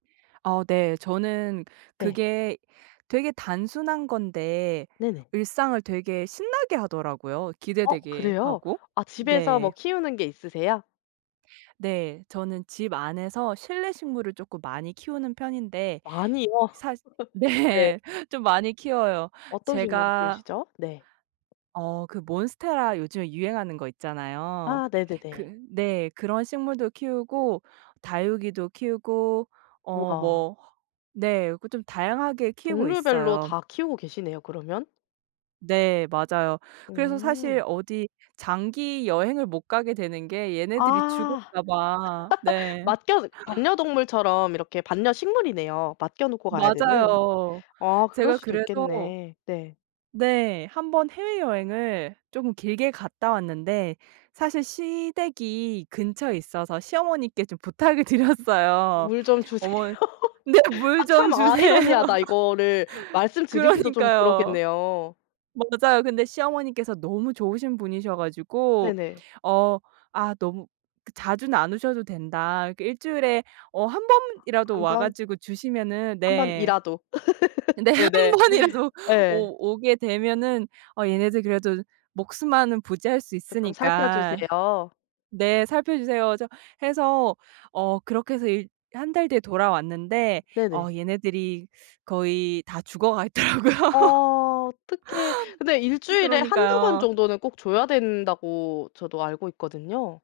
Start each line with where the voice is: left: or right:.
right: 아 네. 저는
left: 네.
right: 그게 되게 단순한 건데
left: 네네.
right: 일상을 되게 신나게 하더라고요,
left: 어
right: 기대되게
left: 그래요?
right: 하고.
left: 아 집에서 뭐
right: 네.
left: 키우는 게 있으세요?
right: 네. 저는 집 안에서 실내 식물을 쪼끔 많이 키우는 편인데
left: 많이요?
right: 사
left: 네.
right: 네. 좀 많이 키워요.
left: 어떤 식물을
right: 제가
left: 키우시죠? 네.
right: 어 그 몬스테라 요즘에 유행하는 거 있잖아요.
left: 아 네네네.
right: 그 네. 그런 식물도 키우고 다육이도 키우고 어
left: 우와.
right: 뭐 네. 그 좀 다양하게 키우고
left: 종류별로
right: 있어요.
left: 다 키우고 계시네요 그러면.
right: 네. 맞아요. 그래서
left: 음.
right: 사실 어디 장기 여행을 못 가게 되는 게 얘네들이
left: 아.
right: 죽을까 봐. 네.
left: 맡겨 반려동물처럼 이렇게 반려 식물이네요, 맡겨 놓고 가야 되는.
right: 맞아요.
left: 아 그럴
right: 제가
left: 수도
right: 그래서
left: 있겠네. 네.
right: 네. 1 번 해외여행을 쪼금 길게 갔다 왔는데 사실 시댁이 근처에 있어서 시어머니께 좀 부탁을 드렸어요.
left: 물 좀 주세요.
right: 어머 네 물
left: 아
right: 좀
left: 참
right: 주세요.
left: 아이러니하다. 이거를 말씀드리기도 좀
right: 그러니까요.
left: 그렇겠네요.
right: 맞아요. 근데 시어머니께서 너무 좋으신 분이셔 가지고
left: 네네.
right: 어 "아 너무 그 자주는 안 오셔도 된다. 이렇게 1 주일에 어 1 번이라도
left: 1
right: 와
left: 변?
right: 가지고 주시면은"
left: 1
right: 네.
left: 번이라도.
right: 네. 1
left: 네네.
right: 번이라도
left: 예.
right: 오 오게 되면은 어 얘네들 그래도 목숨만은 부지할 수
left: 쪼끔 살펴
right: 있으니까.
left: 주세요.
right: 네 "살펴 주세요." 저 해서 어 그렇게 해서 일 1 달 뒤에 돌아왔는데 어
left: 네네.
right: 얘네들이 거의 다 죽어가 있더라고요.
left: 어 어떡해. 근데 1 주일에 1-2 번
right: 그러니까요.
left: 정도는 꼭 줘야 된다고 저도 알고 있거든요.